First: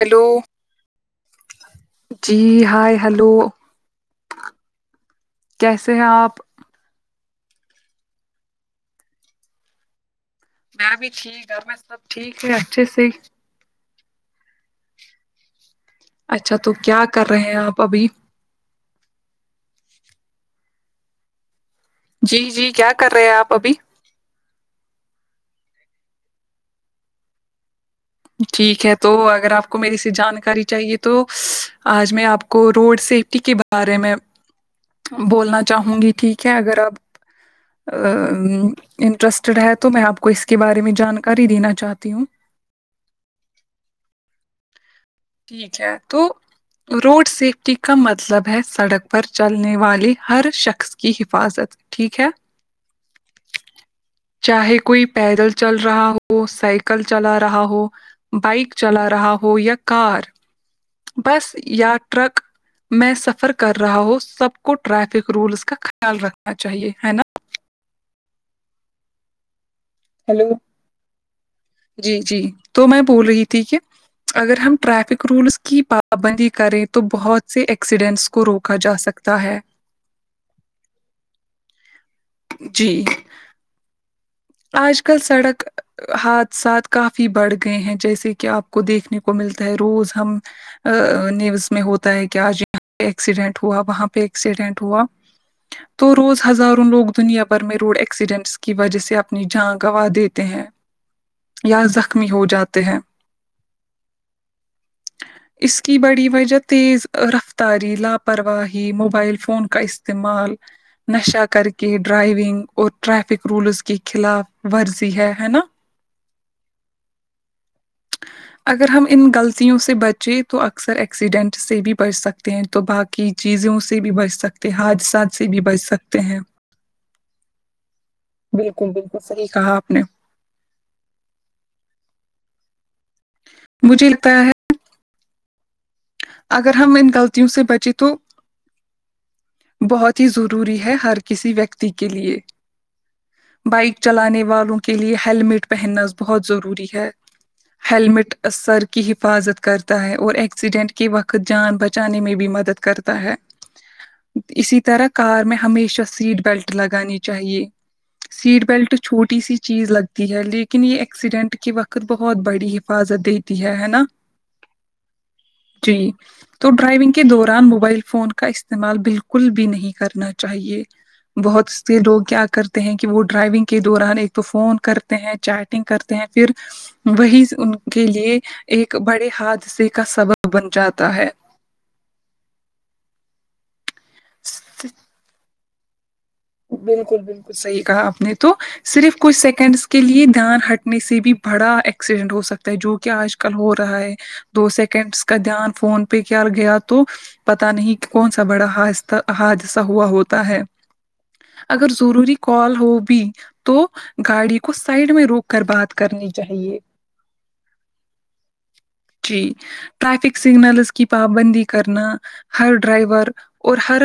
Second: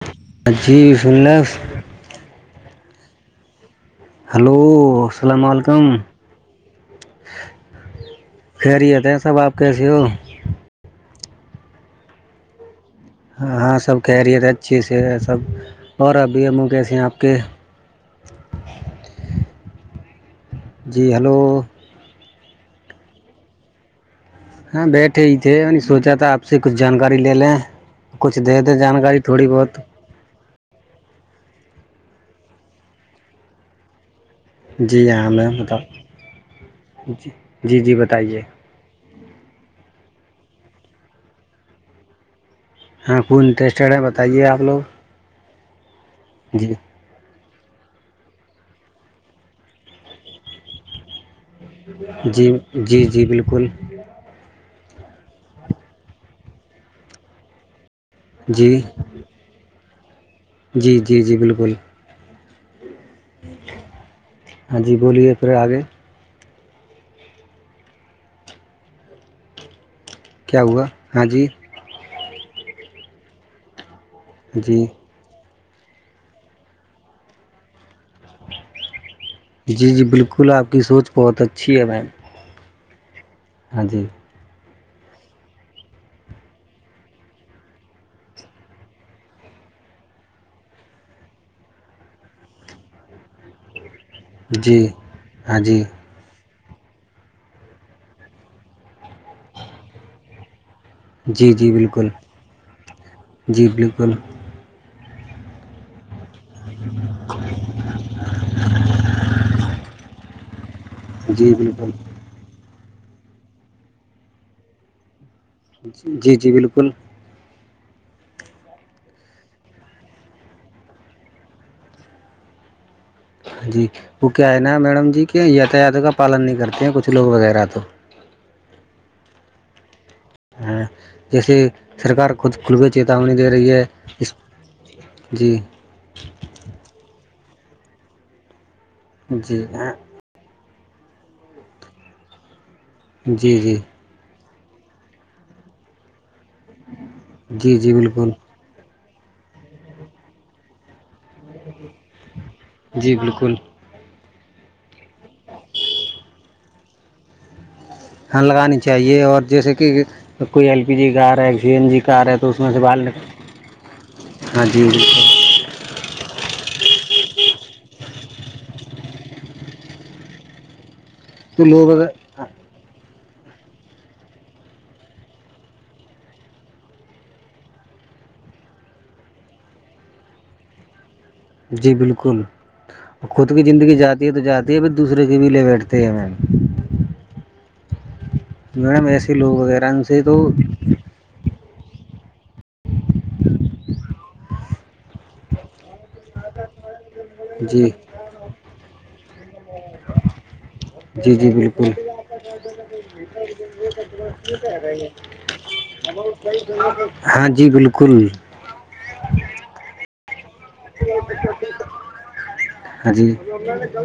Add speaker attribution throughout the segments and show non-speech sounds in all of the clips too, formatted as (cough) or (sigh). Speaker 1: hello
Speaker 2: ا جیب سنن
Speaker 1: جی ہائے ہلو
Speaker 2: ہلو السلام علیکم
Speaker 1: کیسے ہیں آپ
Speaker 2: خری یہتے ہیں سب آپ کیسیے ہو
Speaker 1: میں بھی ٹھیک گ میں سب ٹھیک ہے اچھے سے ہی
Speaker 2: ہ ہاں سب کیریئر اچھے سے سب اور ابھی ہمو کیس ہیں آپ کے
Speaker 1: پبھی
Speaker 2: جی ہیلو
Speaker 1: جی جی کیا کر رہے ہیں آپ ابھی
Speaker 2: ہاں بیٹھے ہی تھے سوچا تھا آپ سے کچھ جانکاری لے لیں کچھ دے دے
Speaker 1: ٹھیک ہے تو
Speaker 2: جانکاری تھوڑی
Speaker 1: اگر آپ
Speaker 2: بہت
Speaker 1: کو میری جانکاری چاہیے تو آج میں آپ کو روڈ سیفٹی کے بارے میں
Speaker 2: جی ہاں میم
Speaker 1: بولنا چاہوں
Speaker 2: بتاؤ
Speaker 1: گی ٹھیک ہے اگر اپ
Speaker 2: جی جی جی بتائیے
Speaker 1: ا انٹرسٹڈ ہے تو میں آپ کو اس کے بارے میں جانکاری دینا چاہتی ہوں
Speaker 2: ہاں کون انٹرسٹیڈ ہے بتائیے آپ لوگ
Speaker 1: ٹھیک ہے تو
Speaker 2: جی
Speaker 1: روڈ سیفٹی کا مطلب ہے سڑک پر چلنے والے ہر شخص کی حفاظت ٹھیک ہے
Speaker 2: جی جی جی بالکل
Speaker 1: چاہے کوئی پیدل چل رہا ہو سائیکل چلا رہا ہو
Speaker 2: جی
Speaker 1: بائک چلا رہا ہو یا کار
Speaker 2: جی جی جی
Speaker 1: بس
Speaker 2: بالکل
Speaker 1: یا ٹرک میں سفر کر رہا ہووں سب کو
Speaker 2: ہاں جی
Speaker 1: ٹریفک
Speaker 2: بولیے پھر
Speaker 1: رولز کا
Speaker 2: آگے
Speaker 1: خیال رکھنا چاہیے ہے نا ہیلو
Speaker 2: کیا ہوا ہاں جی
Speaker 1: جی جی تو میں بول رہی تھی کہ اگر ہم
Speaker 2: جی
Speaker 1: ٹریفک رولس کی پابندی کریں تو بہت سے ایکسیڈنٹس کو روکا جا سکتا ہے
Speaker 2: جی جی بالکل آپ کی سوچ بہت اچھی ہے میم
Speaker 1: جی
Speaker 2: ہاں جی
Speaker 1: آج کل سڑک حادثات کافی بڑھ گئے ہیں جیسے کہ آپ کو دیکھنے کو ملتا ہے روز ہم ا نیوز میں ہوتا ہے کہ آج یہاںہ ایکسیڈنٹ ہوا وہاں پہ ایکسیڈنٹ
Speaker 2: جی
Speaker 1: ہوا
Speaker 2: ہاں جی
Speaker 1: تو روز ہزاروں لوگ دنیا بھر میں روڈ ایکسیڈنٹس کی وجہ سے آپ اپنی جان گنوا دیتے ہیں
Speaker 2: جی جی
Speaker 1: یا
Speaker 2: بالکل
Speaker 1: زخمی ہو جاتے ہیں
Speaker 2: جی بالکل
Speaker 1: اس کی بڑی وجہ تیز رفتاری لاپرواہی موبائل فون کا استعمال نشہ
Speaker 2: جی
Speaker 1: کر
Speaker 2: بالکل
Speaker 1: کے ڈرائیونگ اور ٹریفک رولز کی خلاف ورزی ہے ہے نا
Speaker 2: جی جی بالکل
Speaker 1: (unintelligible) اگر ہم ان غلطیوں سے بچیں تو اکثر ایکسیڈنٹ سے بھی بچ سکتے ہیں تو باقی چیزوں
Speaker 2: جی
Speaker 1: سے بھی
Speaker 2: وہ
Speaker 1: بچ
Speaker 2: کیا ہے
Speaker 1: سکتے
Speaker 2: نا
Speaker 1: حادثات سے بھی بچ سکتے ہیں
Speaker 2: آتے ہیں کچھ لوگ وغیرہ تو
Speaker 1: بالکل بالکل صحیح کہا آپ نے
Speaker 2: جیسے سرکار خود کھلوی چیتاونی دے رہی ہے
Speaker 1: مجھے لگتا
Speaker 2: اس
Speaker 1: ہے
Speaker 2: جی
Speaker 1: اگر ہم ان غلطیوں سے بچیں تو
Speaker 2: جی ہاں
Speaker 1: بہت ضروری ہے ہر کسی ویکتی کے لیے
Speaker 2: جی جی
Speaker 1: بائک چلانے والوں کے لیے ہیلمٹ پہننا بہت ضروری ہے
Speaker 2: جی جی بالکل
Speaker 1: ہیلمٹ سر کی حفاظت کرتا ہے اور ایکسیڈنٹ کے وقت جان بچانے میں بھی مدد
Speaker 2: جی
Speaker 1: کرتا ہے
Speaker 2: بالکل
Speaker 1: اسی طرح کار میں ہمیشہ سیٹ بیلٹ لگانی چاہیے
Speaker 2: ہاں
Speaker 1: سیٹ
Speaker 2: لگانی
Speaker 1: بیلٹ
Speaker 2: چاہیے
Speaker 1: چھوٹی
Speaker 2: اور
Speaker 1: سی
Speaker 2: جیسے
Speaker 1: چیز
Speaker 2: کہ
Speaker 1: لگتی ہے
Speaker 2: کوئی ایل
Speaker 1: لیکن
Speaker 2: پی
Speaker 1: یہ
Speaker 2: جی کار ہے
Speaker 1: ایکسیڈنٹ
Speaker 2: سی
Speaker 1: کے
Speaker 2: این جی
Speaker 1: وقت
Speaker 2: کار
Speaker 1: بہت
Speaker 2: ہے تو اس میں
Speaker 1: بڑی
Speaker 2: سے بال
Speaker 1: حفاظت
Speaker 2: نکل
Speaker 1: دیتی تی ہے ہے نا
Speaker 2: ہاں جی
Speaker 1: جی تو ڈرائیونگ کے دوران موبائل فون کا استعمال بالکل بھی نہیں کرنا چاہیے
Speaker 2: تو
Speaker 1: بہت سے
Speaker 2: اگر
Speaker 1: لوگ کیا کر ہیں کہ وہ ڈرائیونگ کے دوران ایک تو فون کرتے ہیں چیٹنگ کرتے ہیں پھر وہی ان کے لیے ایک بڑے حادثے کا سبب بن جاتا ہے
Speaker 2: جی بالکل خود کی زندگی جاتی ہے تو جاتی ہے بھر دوسرے کے بھی لے بیٹھتے ہیں م
Speaker 1: بالکل بالکل صحیح کہا آپ نے تو
Speaker 2: میڈم
Speaker 1: صرف
Speaker 2: ایسے
Speaker 1: کچھ
Speaker 2: لوگ
Speaker 1: سیکنڈس
Speaker 2: وغیرہ
Speaker 1: کے
Speaker 2: ان سے
Speaker 1: لیے
Speaker 2: تو
Speaker 1: دان ہٹ نے سے بھی بڑا ایکسیڈنٹ ہو سکتا ہے جو کہ آج کل ہو رہا ہے دو سیکنڈس کا دھیان فون پہ کیا گیا تو پتا
Speaker 2: جی
Speaker 1: نہیں کون سا بڑا حادہ حادثہ ہوا ہوتا ہے
Speaker 2: جی جی جی
Speaker 1: اگر ضروری کال ہو بھی تو گاڑی کو سائڈ میں روک کر بات کرنی چاہیے
Speaker 2: ہاں جی بالکل
Speaker 1: جی ٹریفک سگنلز کی پابندی کرنا ہر
Speaker 2: ہاں
Speaker 1: ڈرائیور
Speaker 2: جی
Speaker 1: اور ہر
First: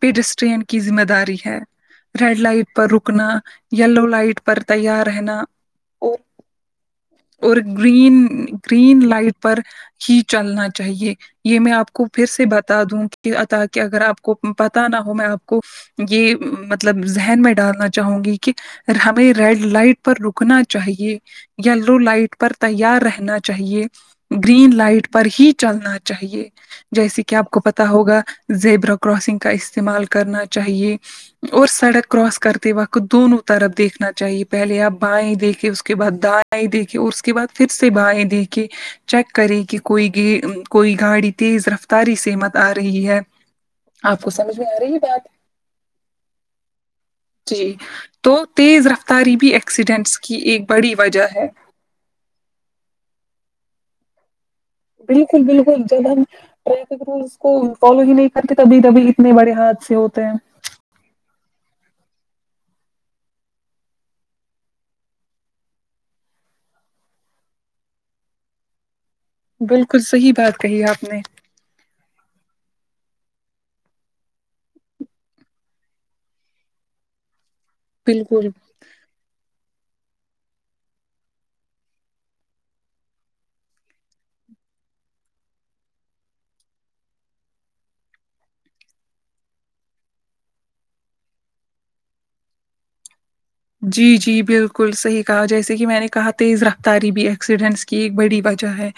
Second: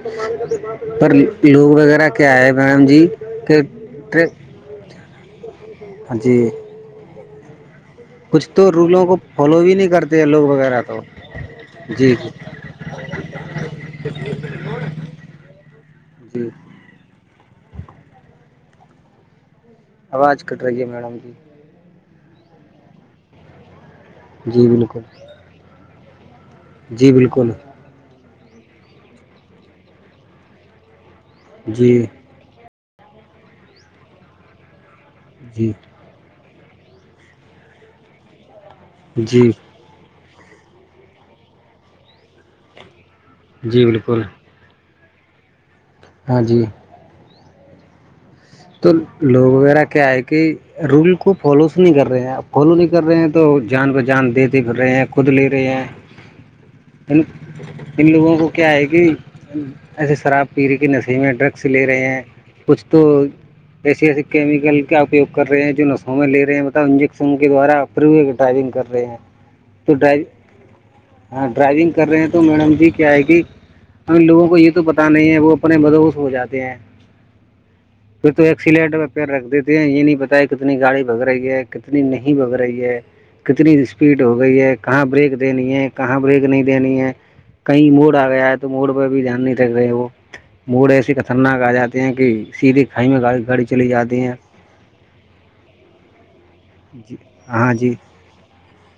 Speaker 1: پجسٹرین کی ذمہ
Speaker 2: پر
Speaker 1: داری ہے
Speaker 2: لوگ وغیرہ کیا
Speaker 1: ریڈ
Speaker 2: ہے
Speaker 1: لائٹ پر
Speaker 2: میڈم جی
Speaker 1: رکنا
Speaker 2: کہ
Speaker 1: یلو لائٹ پر تیار رہنا اور
Speaker 2: ہاں جی
Speaker 1: اور گرین
Speaker 2: کچھ تو رولوں
Speaker 1: گرین
Speaker 2: کو
Speaker 1: لائٹ پر
Speaker 2: فالو بھی نہیں کرتے
Speaker 1: ہی
Speaker 2: ہیں لوگ
Speaker 1: چلنا
Speaker 2: وغیرہ تو
Speaker 1: چاہیے یہ میں آپ کو
Speaker 2: جی
Speaker 1: پھر سے بتا دوں کہ تاک اگر آپ کو پت نہ ہو میں آپ کو یہ
Speaker 2: جی
Speaker 1: مطلب ذہن میں ڈالنا چاہوں گی کہ ہمیں ریڈ لائٹ پر
Speaker 2: آواز کٹ
Speaker 1: رکنا
Speaker 2: رہی ہے میڈم
Speaker 1: چاہیے
Speaker 2: جی
Speaker 1: یلو لائٹ پر تیار رہنا چاہیے
Speaker 2: جی
Speaker 1: گرین
Speaker 2: بالکل
Speaker 1: لائٹ پر ہی چلنا چاہیے
Speaker 2: جی
Speaker 1: جیسے کہ آپ
Speaker 2: بالکل
Speaker 1: کو پتا ہوگا زیبرا کراسنگ کا استعمال کرنا چاہیے اور
Speaker 2: جی
Speaker 1: سڑک کراس کرتے وقت دونوں طرف دیکھنا چاہیے پہلے آپ بائیں دیکھیے
Speaker 2: جی
Speaker 1: اس کے بعد دائیں دیکھی اور اس کے بعد پھر سے بائیں دیکھی چیک
Speaker 2: جی
Speaker 1: کرے کہ کوئی گ کوئی گاڑی تیز رفتاری سے مت آ رہی ہے
Speaker 2: جی
Speaker 1: آپ
Speaker 2: بالکل
Speaker 1: کو سمجھ میں آ رہی ہے بات
Speaker 2: ہاں جی
Speaker 1: جی تو تیز
Speaker 2: تو
Speaker 1: رفتاری بھی
Speaker 2: لوگ وغیرہ کیا
Speaker 1: ایکسیڈنٹس
Speaker 2: ہے
Speaker 1: کی
Speaker 2: کہ
Speaker 1: ایک بڑی
Speaker 2: رول
Speaker 1: وجہ
Speaker 2: کو
Speaker 1: ہے
Speaker 2: فالوز نہیں کر رہے ہیں آپ کالو نہیں کر رہے ہیں تو جان پہ جان دیتے پھر رہے ہیں خود
Speaker 1: بالکل
Speaker 2: لے رہے
Speaker 1: بالکل
Speaker 2: ہیں
Speaker 1: جب ہم ٹریفک
Speaker 2: ان
Speaker 1: رولس کو فالو
Speaker 2: ان
Speaker 1: ہی نہیں
Speaker 2: لوگوں کو
Speaker 1: کرتے تبھی تبھی اتنے بڑے ہاتھ اھی ہوتے ہیں
Speaker 2: پییر کے نسی میں ڈرگس لے رہے ہیں کچھ تو ایسے ایس کیمیکل کا اپیگ کر رہے ہیں جو نسوں میں لے رہے ہیں مطب انجسوں کے دوارا پوئے کے ڈرائیونگ کر رہے ہیں تو
Speaker 1: بالکل
Speaker 2: ڈرائی
Speaker 1: صحیح بات کہی آپ نے
Speaker 2: ہاں ڈرائیونگ کر رہے ہیں تو میڈم جی کیا ہے کہ ہم لوگوں کو یہ تو پتا نہیں ہے وہ اپنے بدوس ہو جاتے ہیں تو
Speaker 1: بالکل
Speaker 2: ایکلینٹ پ رکھ دیتے ہیں یہ نہیں پتا کتنی گاڑی بگ رہی ہے کتنی نہیں بگ رہی ہے کتنی اسپیڈ ہو گئی ہے کہاں بریک دینی ہے کہاں بریک نہیں دینی ہے کہیں موڑ آ گیا ہے تو موڑ پہ بھی دھیان نہیں رکھ رہے وہ موڑے ایسی خطرناک آ جاتی ہیں کہ سیدھھی کھائی میں گڑی گڑی
Speaker 1: جی جی بالکل صحیح کہا جیسے کہ میں نے کہا تیز رکھ
Speaker 2: جی
Speaker 1: تاریبی
Speaker 2: ہاں
Speaker 1: ایکسیڈنٹس
Speaker 2: جی
Speaker 1: کی ایک بڑی وجہ ہے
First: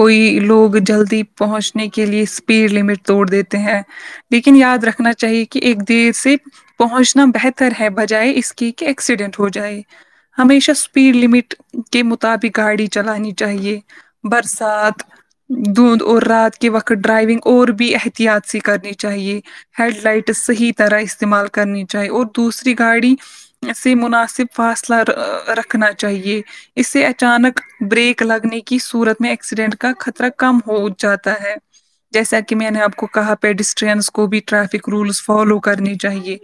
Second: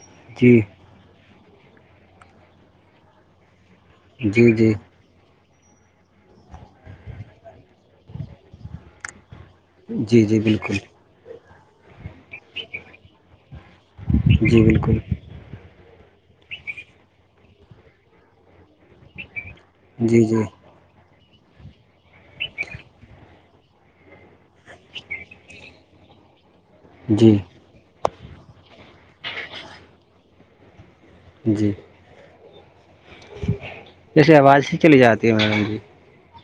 Speaker 1: کوئی
Speaker 2: جی
Speaker 1: لوگ جلدی پہنچنے کے لیے اسپیڈ لمٹ توڑ دیتے ہیں
Speaker 2: جی
Speaker 1: لیکن
Speaker 2: جی
Speaker 1: یاد رکھنا چاہیے کہ ایک دیر سے پہنچنا بہتر ہے بجائے اس کی ایکسیڈنٹ ہو جائے
Speaker 2: جی جی
Speaker 1: ہمیشہ
Speaker 2: بالکل
Speaker 1: اسپیڈ لمٹ کے مطابق گاڑی چلانی چاہیے
Speaker 2: جی بالکل
Speaker 1: برسات دھند اور رات کے وقت ڈرائیونگ اور بھی احتیاط سےی کرنی چاہیے ہیڈ
Speaker 2: جی جی
Speaker 1: لائٹس صحیح طرح استعمال کرنی چاہیے اور دوسری گاڑی سے مناسب فاصلہ رکھنا چاہیے اسے
Speaker 2: جی
Speaker 1: اچانک بریک لگنے کی صورت میں ایکسیڈنٹ کا خطرہ کم ہو جاتا ہے
Speaker 2: جی
Speaker 1: جیسا کہ میں نے آپ کو کہا پیڈسٹنس کو
Speaker 2: جیسے
Speaker 1: بھی
Speaker 2: آواز ہی
Speaker 1: ٹریفک
Speaker 2: چلی
Speaker 1: رولس
Speaker 2: جاتی ہے
Speaker 1: فالو
Speaker 2: میڈم جی
Speaker 1: کرنے چاہیے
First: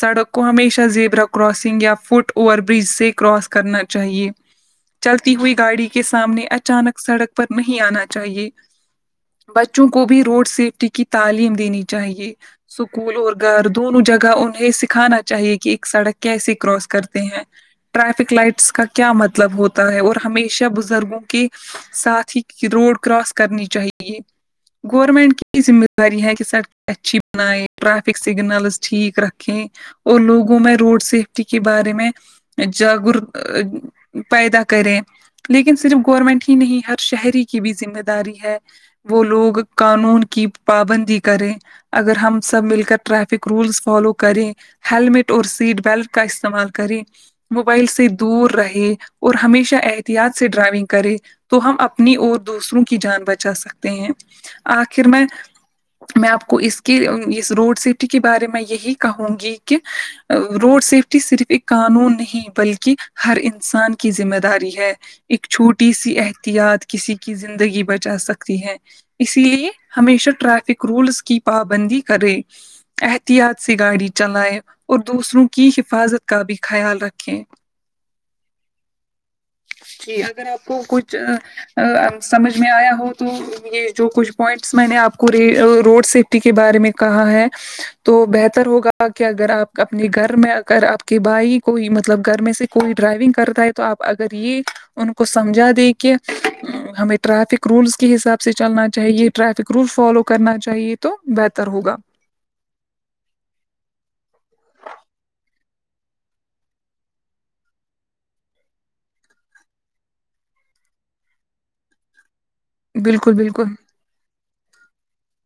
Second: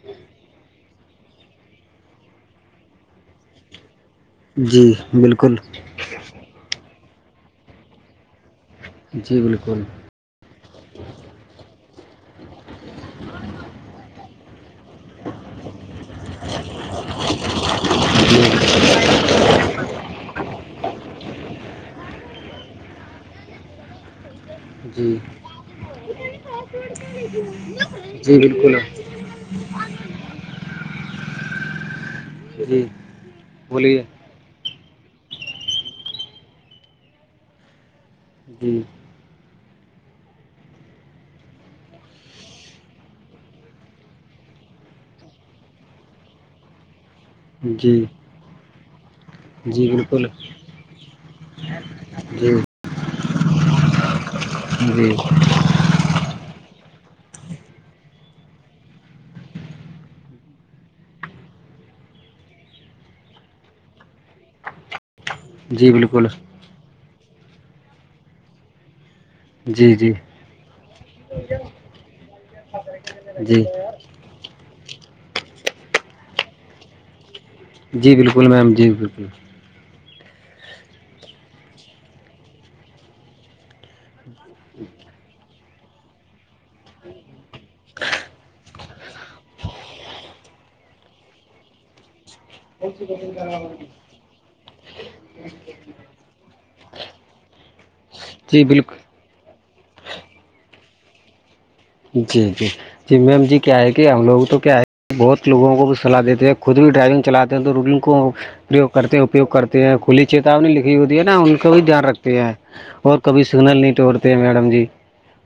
Speaker 1: سڑک کو ہمیشہ زیب رکھ کراسنگ یا فٹ اوور برج سے کراس کرنا چاہیے
Speaker 2: جی
Speaker 1: چلتی ہوئی
Speaker 2: بالکل
Speaker 1: گاڑی کی کے سامنے اچانک سڑک پر نہیں آنا چاہیے
Speaker 2: جی بالکل
Speaker 1: بچوں کو بھی روڈ سیفٹی کی تعلیم دینی چاہیے سکول اور گھر دونوں جگہ انہیں دکھانا چاہیے کہ ایک سڑک سے کراس کرتے ہیں ٹریفک
Speaker 2: جی
Speaker 1: لائٹس کا کیا مطلب ہوتا ہے اور ہمیشہ پیشہ بزرگوں کے ساتھ ہی روڈ کراس کرنی چاہیے
Speaker 2: جی
Speaker 1: گورمنٹ کی ذمہ داری ہے کہ سڑ اچھی بنائے ٹریفک
Speaker 2: جی بالکل
Speaker 1: سگنلز ٹھیک رکھ اور لوگوں میں روڈ سیفٹی کے بارے میں
Speaker 2: جی
Speaker 1: جاگر
Speaker 2: بولیے
Speaker 1: پیدا کرے لیکن صرف گورنمنٹ ہی نہیں ہر شہری کی بھی ذمہ داری ہے
Speaker 2: جی
Speaker 1: وہ لوگ قانون کی پابندی کرے اگر ہم سب مل کر ٹریفک رولس فالو کریں ہیللمٹ اور سیٹ بیلٹ کا استعمال کرے موبائل
Speaker 2: جی
Speaker 1: سے دور رہے اور ہمیشہ
Speaker 2: جی بالکل
Speaker 1: احتیاط سے ڈرائیونگ کرے تو ہم اپنی اور
Speaker 2: جی
Speaker 1: دوسروں کی جان بچا سکتے ہیں آخر
Speaker 2: جی
Speaker 1: میں میں آپ کو اس کے اس روڈ سیفٹی کے بارے میں یہی کہوں گی کہ روٹ س صرف ایک قانون نہیں بلکہ ہر انسان کی ذمہ داری ہے ایک
Speaker 2: جی
Speaker 1: چھوٹی سی
Speaker 2: بالکل
Speaker 1: احتیاط کسی کی زندگی بچا سکتی ہے اس لیے
Speaker 2: جی جی
Speaker 1: ہمیشہ ٹریفک رولس کی پابندی کرے احتیاط
Speaker 2: جی
Speaker 1: سےی گاڑی چلائے اور دوسروں کی حفاظت کا بھی خیال رکھیں
Speaker 2: جی بالکل میم جی بالکل
Speaker 1: جی اگر آپ کو کچھ سمجھ میں آیا ہو تو یہ جو کچھ پوائنٹس میں نے آپ کو روڈ سیفٹی کے بارے میں کہا ہے تو بہتر ہوگا اک اگر آپ اپنے گھر میں اگر آپ کے بھائی کوئی مطلب گھر میں سے کوئی ڈرائیونگ کرتا ہے تو آپ ا یہ ان کو سمجھا دے کہ ہمیں ٹرریفک رولس کے حساب سے سے
Speaker 2: جی
Speaker 1: چلنا
Speaker 2: بالکل
Speaker 1: چاہیے ٹریفک رول فالو کرنا چاہیے تو بہتر ہوگا
Speaker 2: جی جی جی میم جی کیا ہے کہ ہم لوگ تو کیا ہے بہت لوگوں کو بھی صلاح دیتے ہیں خود بھی ڈرائیونگ چلاتے ہیں تو رولنگ کو پروگ کرتے ہیں اپیوگ کرتے ہیں کھلی چتاونی لکھی ہوتی ہے نا ان کا بھی دھیان رکھتے اور
Speaker 1: بالکل
Speaker 2: کبھی
Speaker 1: بالکل
Speaker 2: سگنل نہیں توٹڑتے ہیں میڈم جی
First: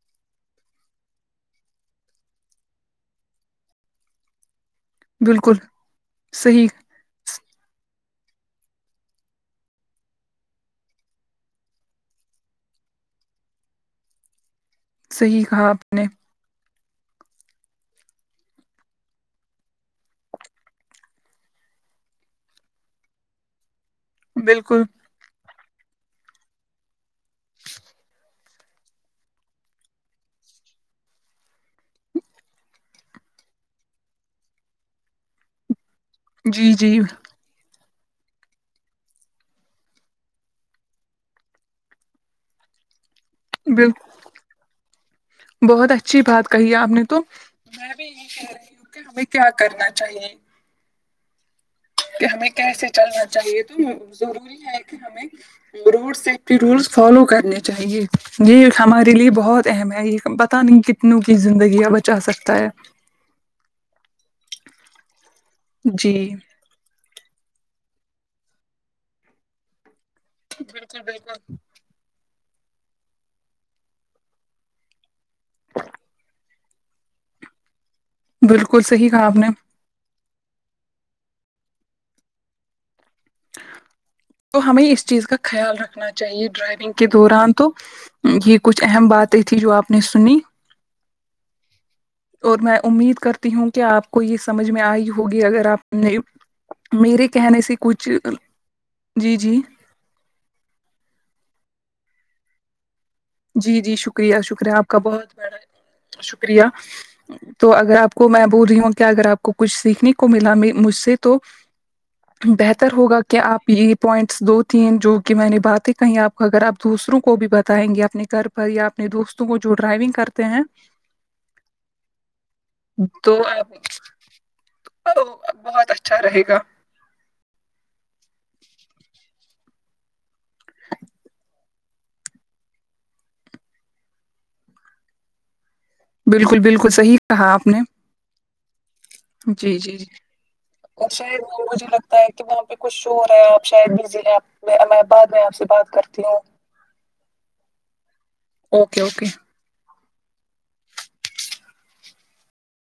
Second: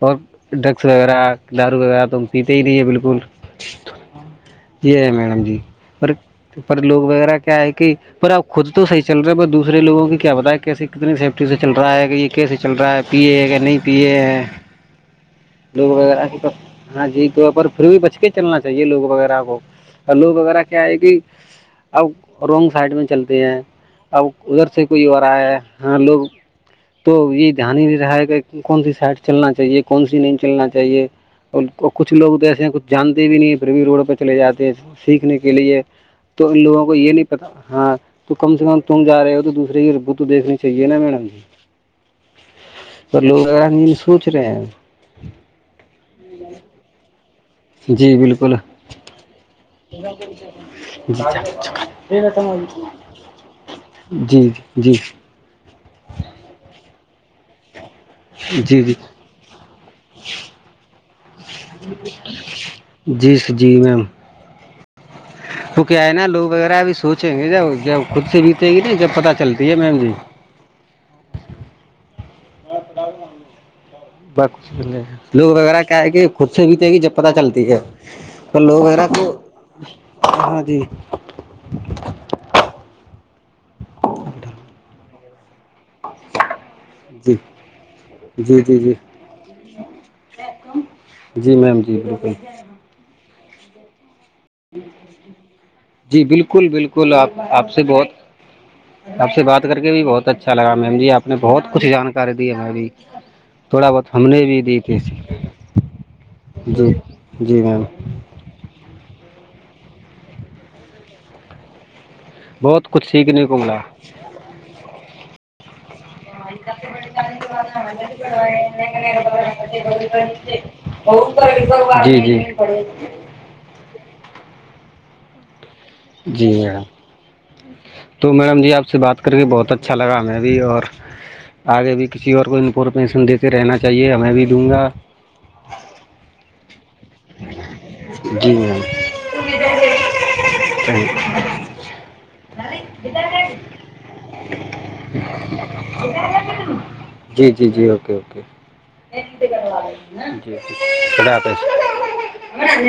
Speaker 2: اور ڈرگس وغیرہ لارو کاغ تو پیتے ہی نہیںے بالکل یہی ہے میڈم
Speaker 1: بالکل
Speaker 2: جی پر
Speaker 1: صحیح
Speaker 2: پر لوگ وغیرہ کیا ہے کہ پر اب خود تو صح چل رہا ہے پر دوسرےوگوں کی کیا بتا کیسے کتنی سیفٹی سے چل رہا ہے گا یہ کیے چل رہا ہے پیے ہے کہ نہیں پیے ہیں
Speaker 1: صحیح کہا آپ
Speaker 2: لوگ
Speaker 1: نے
Speaker 2: ہاں جی تو پر پھر بھی بچ کے چلنا چاہیے لوگ وغیرہ کو اور لوگ وغیرہ کیا ہے کہ اب رونگ سائڈ میں چلتے ہیں اب ادھر
Speaker 1: بالکل
Speaker 2: سے کوئی ہو رہا ہے ہاں لوگ تو یہ دھیان ہی نہیں رہا ہے کہ کون سی سائڈ چلنا چاہیے کون سی نہیں چلنا چاہیے اور کچھ لوگ تو ایسے ہیں کچھ جانتے بھی نہیں پھر بھی روڈ پہ چلے جاتے ہیں سیکھنے کے لیے تو ان
Speaker 1: جی
Speaker 2: لووں کو
Speaker 1: جی
Speaker 2: یہ نہیں ہاں تو کم سے کم تم جا رہے ہو تو دوسرے کیب تو دیکھنی چاہیے نا میڈم جی
Speaker 1: (inaudible) (inaudible)
Speaker 2: تو لوگ ا ج
Speaker 1: بالکل
Speaker 2: سوچ رہے ہیں
Speaker 1: بہت اچھی بات کہی آپ نے تو میں بھی
Speaker 2: جی
Speaker 1: یہی کہہ
Speaker 2: بالکل
Speaker 1: رہی ہوں کہ ہمیں کیا کرنا چاہیے
Speaker 2: ج (unintelligible)
Speaker 1: کہ ہمیں کیسے چلنا چاہیے تو
Speaker 2: جی
Speaker 1: ضروری ہے
Speaker 2: جی
Speaker 1: کہ ہمیں رول سف رولس فالو کرنے چاہیے یہ
Speaker 2: جی
Speaker 1: ہمارے لیے بہت اہم ہے یہ پتاہ نہیں کتنوں کی زندگیاں بچا سکتا ہے
Speaker 2: جی جی میم تو کیا ہے
Speaker 1: جی
Speaker 2: نا لوگ وغیرہ ابھی سوچیں گے جب جب خود سے بیتیں گی نا جب پتہ چلتی ہے میم جی
Speaker 1: بالکل بالکل
Speaker 2: ہاں پاؤ م ب لوگ وغیرہ کیا ہے کہ خود سے بھی تھے کہ جب پت چلتی ہے پلو
Speaker 1: بالکل
Speaker 2: وغیرا
Speaker 1: صحیح
Speaker 2: کو
Speaker 1: کہا آپ نے
Speaker 2: ہاں جی
Speaker 1: تو ہمیں اس چیز کا خیال رکھنا رکھنا چاہیے ڈرائیونگ کے
Speaker 2: جی
Speaker 1: دوران تو یہ
Speaker 2: جی جی
Speaker 1: کچھ
Speaker 2: جی
Speaker 1: اہم باتیں تھی جو آپ نے سنی
Speaker 2: جی میم جی بالکل
Speaker 1: اور میں امید کرتی ہوں کہ آپ کو اس سمجھ میں آئی ہوگی اگر آپ نے
Speaker 2: جی بالکل بالکل
Speaker 1: میرے
Speaker 2: آپ
Speaker 1: کہنے
Speaker 2: آپ
Speaker 1: سے کچھ
Speaker 2: بہت آپ
Speaker 1: جی
Speaker 2: سے
Speaker 1: جی
Speaker 2: بات کر کے بھی بہت اچھا لگا میم جی آپ نے بہت کچھ جانکاری دی ہے ہم بھی
Speaker 1: جی جی
Speaker 2: نے
Speaker 1: شکریہ شکریہ
Speaker 2: دی
Speaker 1: آپ
Speaker 2: تھی
Speaker 1: کا بہت بڑا شکریہ
Speaker 2: جی جی
Speaker 1: تو
Speaker 2: میم
Speaker 1: اگر آپ کو محبود ہی ہوں کیا اگر آپ کچھ سیکھنے کو ملا مجھ سے تو
Speaker 2: بہت
Speaker 1: بہتر
Speaker 2: کچھ
Speaker 1: ہوگا کیا
Speaker 2: سیکھنے کو
Speaker 1: آپ
Speaker 2: ملا
Speaker 1: یہ پوائنٹ دو تین جو کہ میں نے باتیں کہیں آپ کو اگر آپ دوسروں کو بھی بتائیں گے آپ کرتے ہیں
Speaker 2: تو
Speaker 1: تو اب بہت اچھا رہے
Speaker 2: جی
Speaker 1: گا
Speaker 2: میم تو میڈم جی آپ سے بات کر کے بہت اچھا لگا ہمیں بھی اور آگے بھی کسی اور کو انفارمیشن دیتے رہنا چاہیے ہمیں بھی دوں گا
Speaker 1: بالکل بالکل صحیح کہا آپ نے
Speaker 2: جی جی
Speaker 1: جی جی جی
Speaker 2: تھینک
Speaker 1: شاید مجھے لگتا ہے کہ وہاں پہ کچھ ش رہا ہے آپ شاید بھی لے آپ میں الہ آباد میں آپ سے بات کرتی ہوں
Speaker 2: جی جی جی اوکے اوکے
Speaker 1: اوکے اوکے
Speaker 2: جی خدا حافظ